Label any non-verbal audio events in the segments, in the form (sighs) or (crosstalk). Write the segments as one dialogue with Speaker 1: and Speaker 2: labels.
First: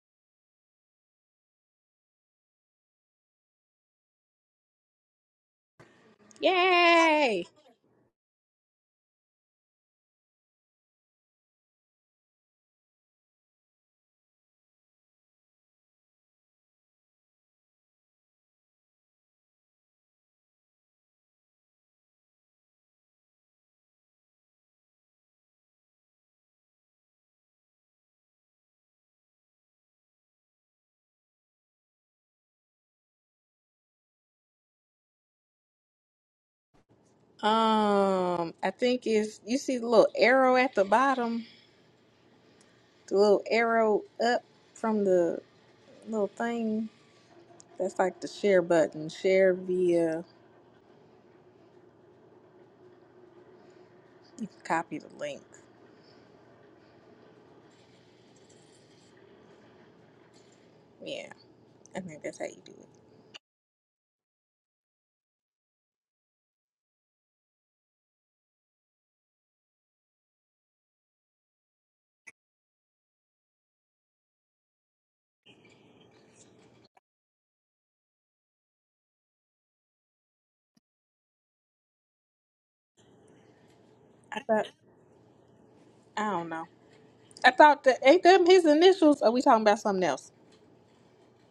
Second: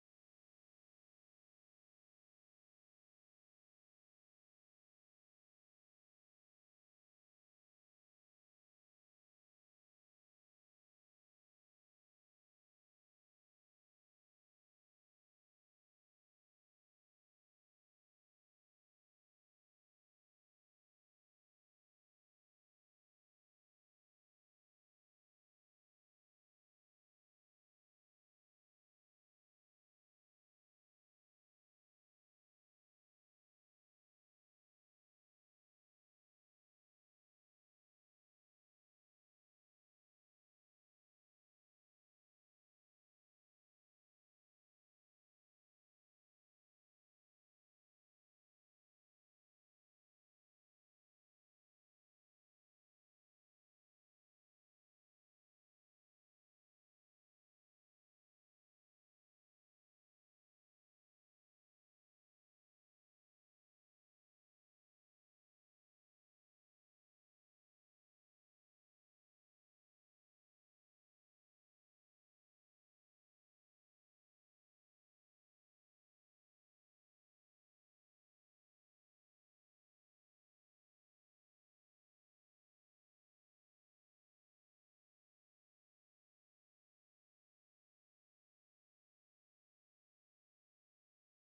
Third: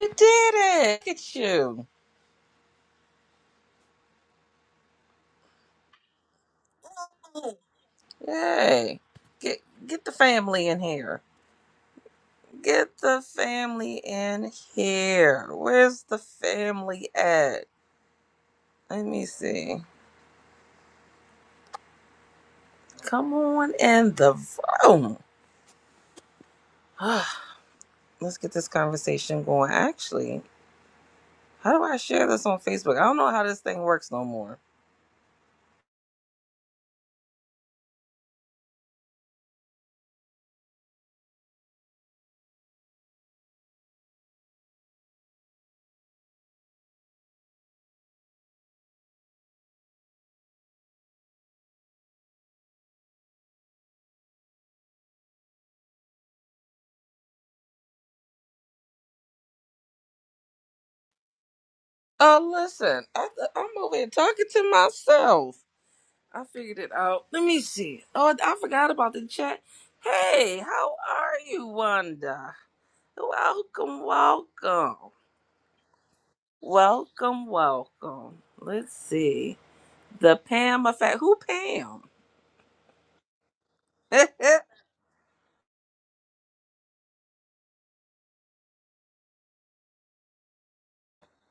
Speaker 1: You did it. Look at you.
Speaker 2: Yay!
Speaker 1: Yay. Get get the family in here. Get the family in here. Where's the family at? Let me see. Come on in the room. (sighs) Let's get this conversation going. Actually, how do I share this on Facebook? I don't know how this thing works no more.
Speaker 2: Um, I think it's you see the little arrow at the bottom, the little arrow up from the little thing. That's like the share button. Share via you can copy the link. Yeah, I think that's how
Speaker 1: Oh,
Speaker 2: you do it.
Speaker 1: listen, I, I'm over here talking to myself. I figured it out. Let me see. Oh, I forgot about the chat. Hey, how are you, Wanda? Welcome, welcome. Welcome, welcome. Let's see. The Pam effect. Who Pam? (laughs)
Speaker 2: I thought I don't know. I thought that ain't them his initials. Are we talking about something else?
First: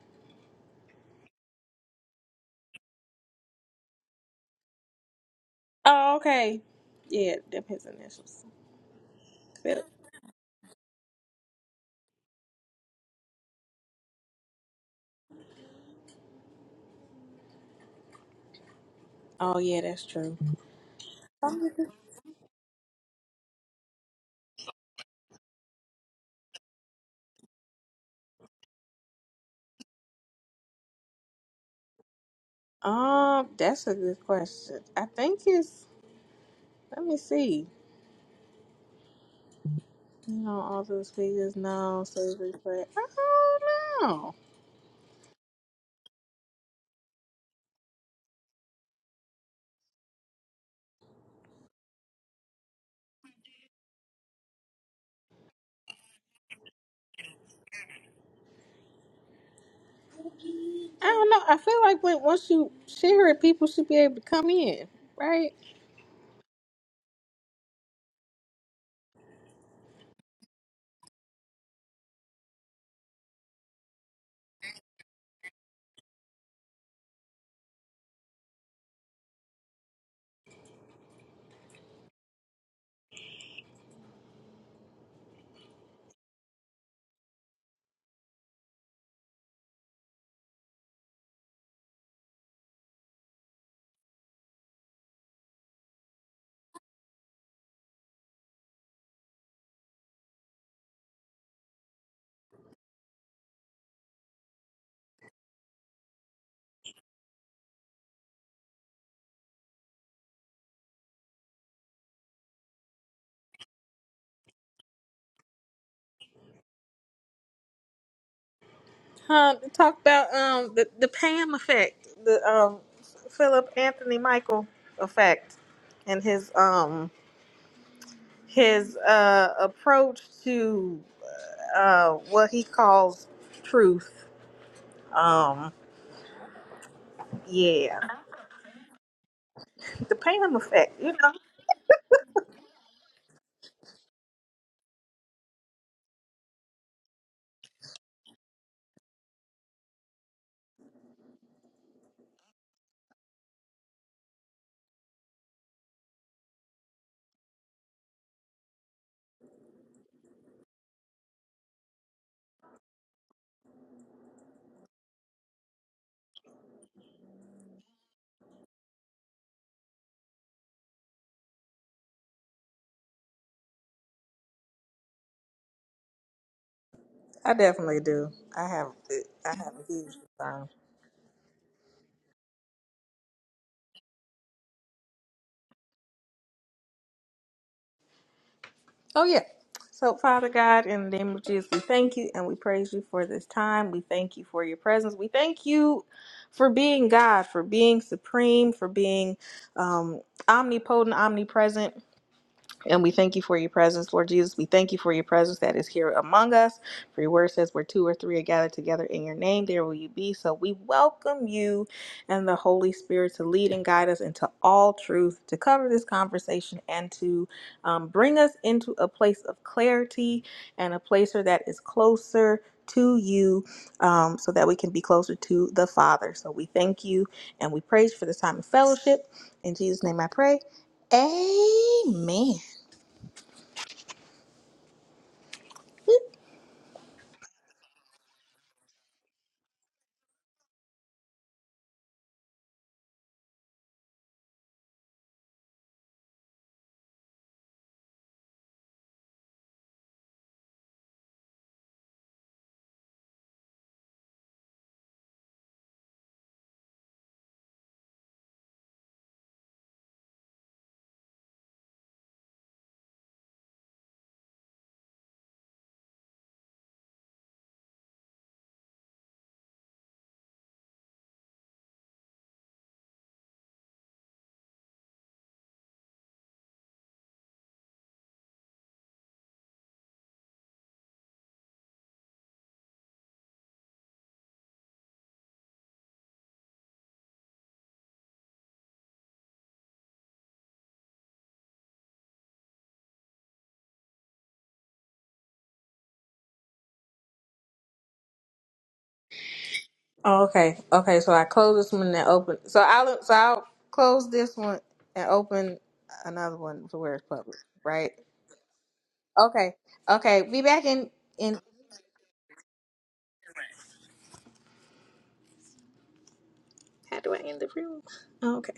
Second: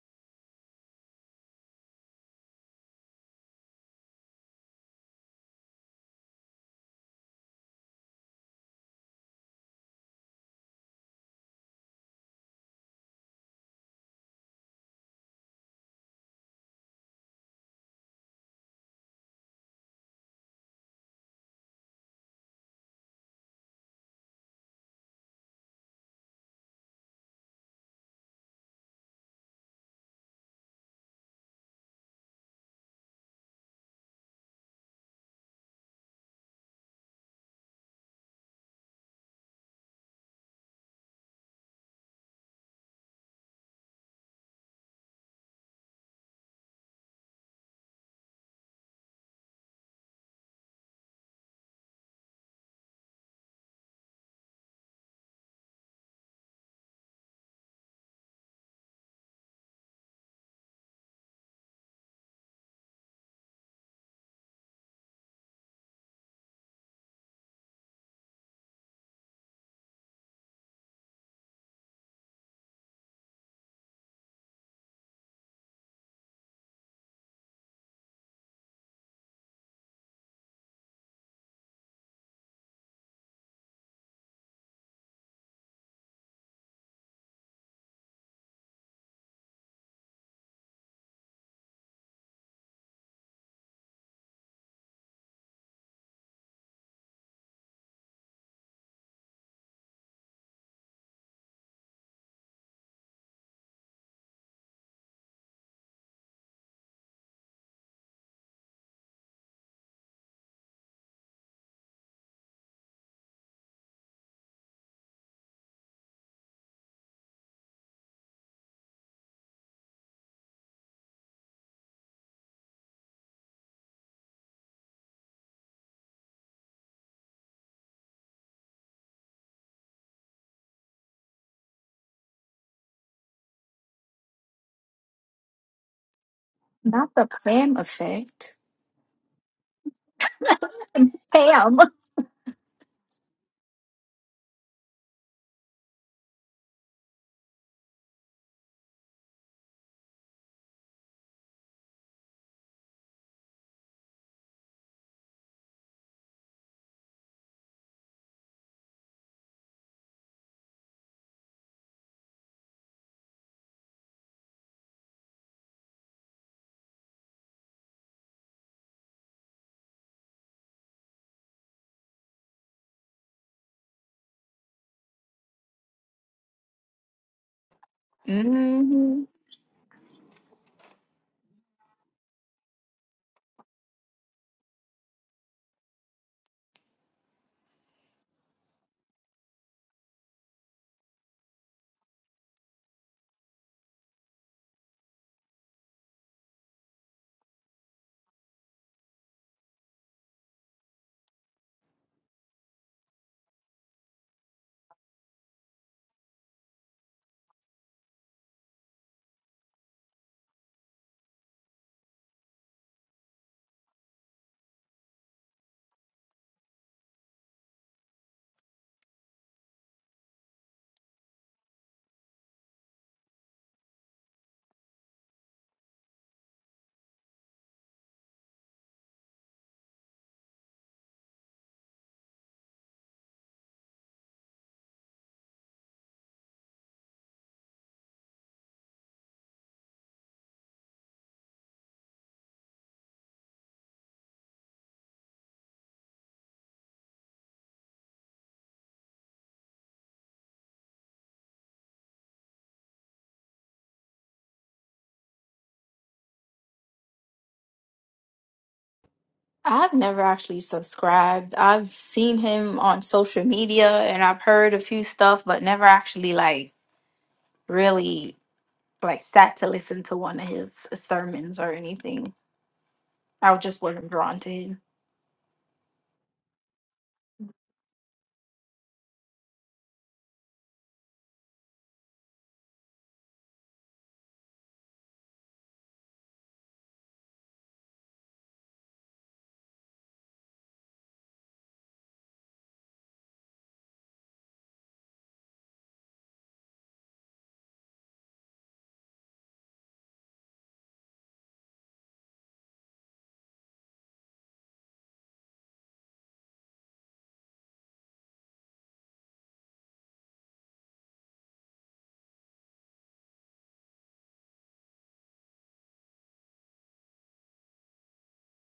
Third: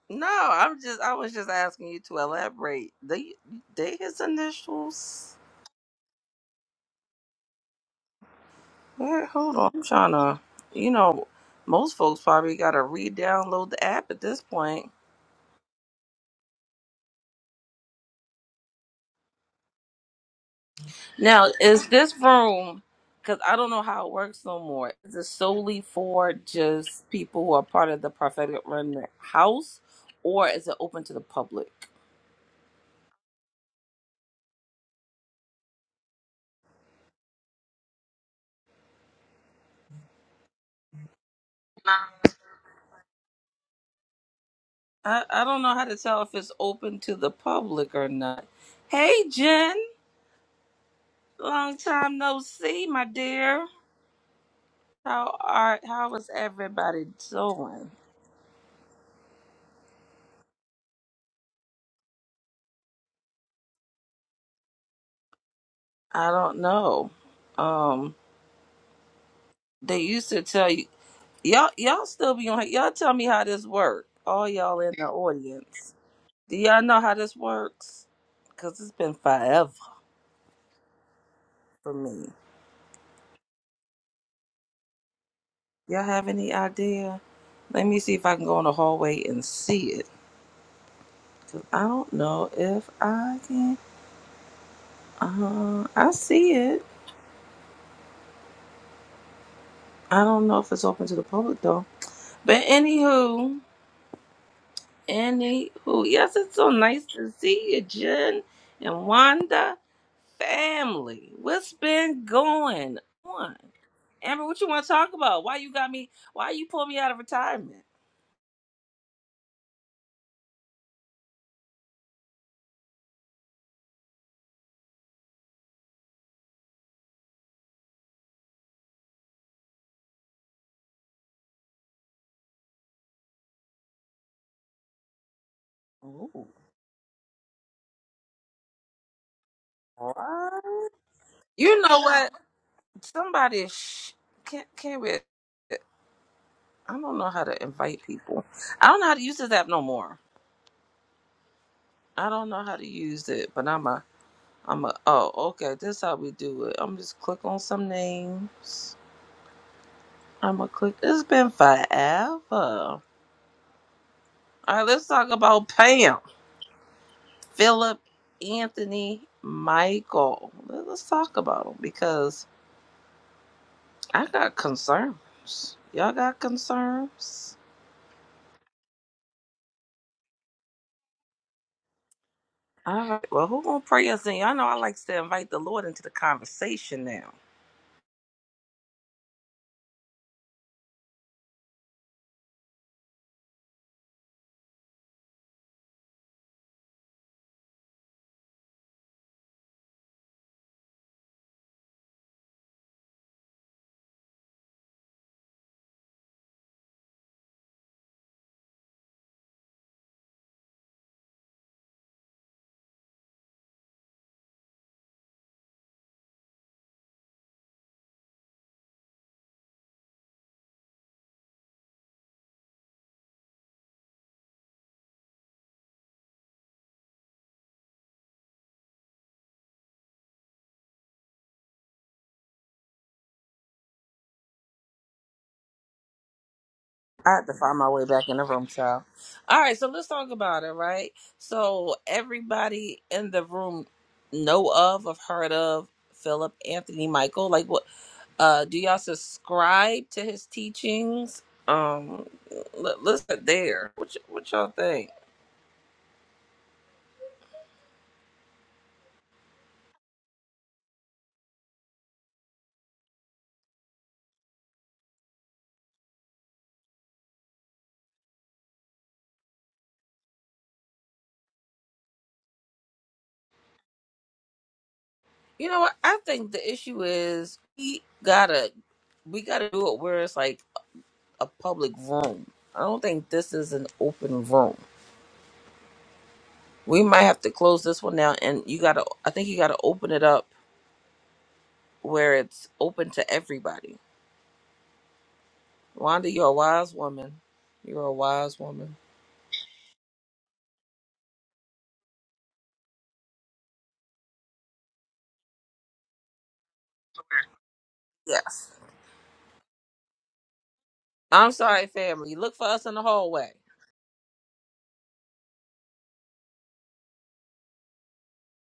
Speaker 1: no, I'm just I was just asking you to elaborate. They they his initials.
Speaker 2: Oh, okay. Yeah, them his initials.
Speaker 1: Wait, hold on. I'm
Speaker 2: Philip.
Speaker 1: trying to you know, most folks probably gotta re download the app at this point.
Speaker 2: Oh yeah, that's true.
Speaker 1: Now, is this room, because I don't know how it works no more, is it solely for just people who are part of the prophetic remnant house, or is it open to the public?
Speaker 2: Um, that's a good question. I think it's let me see. You know, all those figures now, so they play. I don't know.
Speaker 1: I, I don't know how to tell if it's open to the public or not. Hey, Jen, long time no see, my dear. How are how is everybody doing?
Speaker 2: I don't know. I feel like when once you share it, people should be able to come in, right?
Speaker 1: I don't know. Um, they used to tell you y'all y'all still be on. Y'all tell me how this work. All y'all in the audience. Do y'all know how this works? Cause it's been forever for me. Y'all have any idea? Let me see if I can go in the hallway and see it. Cause I don't know if I can. Uh, I see it. I don't know if it's open to the public though. But anywho, anywho, yes, it's so nice to see you, Jen and Wanda family. What's been going on? Amber, what you want to talk about? Why you got me? Why you pull me out of retirement?
Speaker 2: Um, talk about um the the Pam effect, the um Philip Anthony Michael effect, and his um his uh approach to uh what he calls truth. Um,
Speaker 3: Not the Pam
Speaker 2: yeah,
Speaker 3: effect.
Speaker 2: the Pam
Speaker 1: What?
Speaker 2: effect. You know,
Speaker 3: Pam.
Speaker 1: You know what? Somebody sh- can't can't be. I don't know how to invite people. I don't know how to use this app no more. I don't know how to use it, but I'm a I'm a oh okay. This is how we do it. I'm just click on some names. I'm gonna click. It's been forever. All right, let's talk about Pam, Philip, Anthony, Michael. Let- Let's talk about them because I got concerns. Y'all got concerns?
Speaker 2: I definitely do. I have
Speaker 3: hmm
Speaker 2: I have a huge. Time.
Speaker 1: All right. Well, who gonna pray us in? I know I like to invite the Lord into the conversation now.
Speaker 2: Oh, yeah. So, Father God, in the name of Jesus, we thank you and we praise you for this time. We thank you for your presence. We thank you for being God, for being supreme, for being um, omnipotent, omnipresent. And we thank you for your presence, Lord Jesus. We thank you for your presence that is here among us. For your word says, where two or three are gathered together in your name, there will you be. So we welcome you and the Holy Spirit to lead and guide us into all truth, to cover this conversation, and to um, bring us into a place of clarity and a place where that is closer to you um, so that we can be closer to the Father. So we thank you and we praise you for this time of fellowship. In Jesus' name I pray. Amen.
Speaker 1: I have to find my way back in the room, child. All right, so let's talk about it, right? So everybody in the room know of, have heard of Philip Anthony Michael. Like, what? Uh, do y'all subscribe to his teachings? Um, let, let's get there. What y- what y'all think?
Speaker 3: I've never actually subscribed. I've seen him on social media and I've heard a few stuff, but never actually like really like sat to listen to one of his sermons or anything. I just wasn't drawn to him.
Speaker 1: You know what? I think the issue is we gotta we gotta do it where it's like a public room. I don't think this is an open room. We might have to close this one down, and you gotta. I think you gotta open it up where it's open to everybody. Wanda, you're a wise woman. You're a wise woman.
Speaker 2: Oh, okay. Okay. So I close this one and open. So I'll so I'll close this one and open another one to where it's public, right?
Speaker 1: Yes.
Speaker 2: Okay. Okay. Be back in
Speaker 1: I'm
Speaker 2: in.
Speaker 1: sorry, family. Look for us in the hallway.
Speaker 2: How do I end the room? Okay.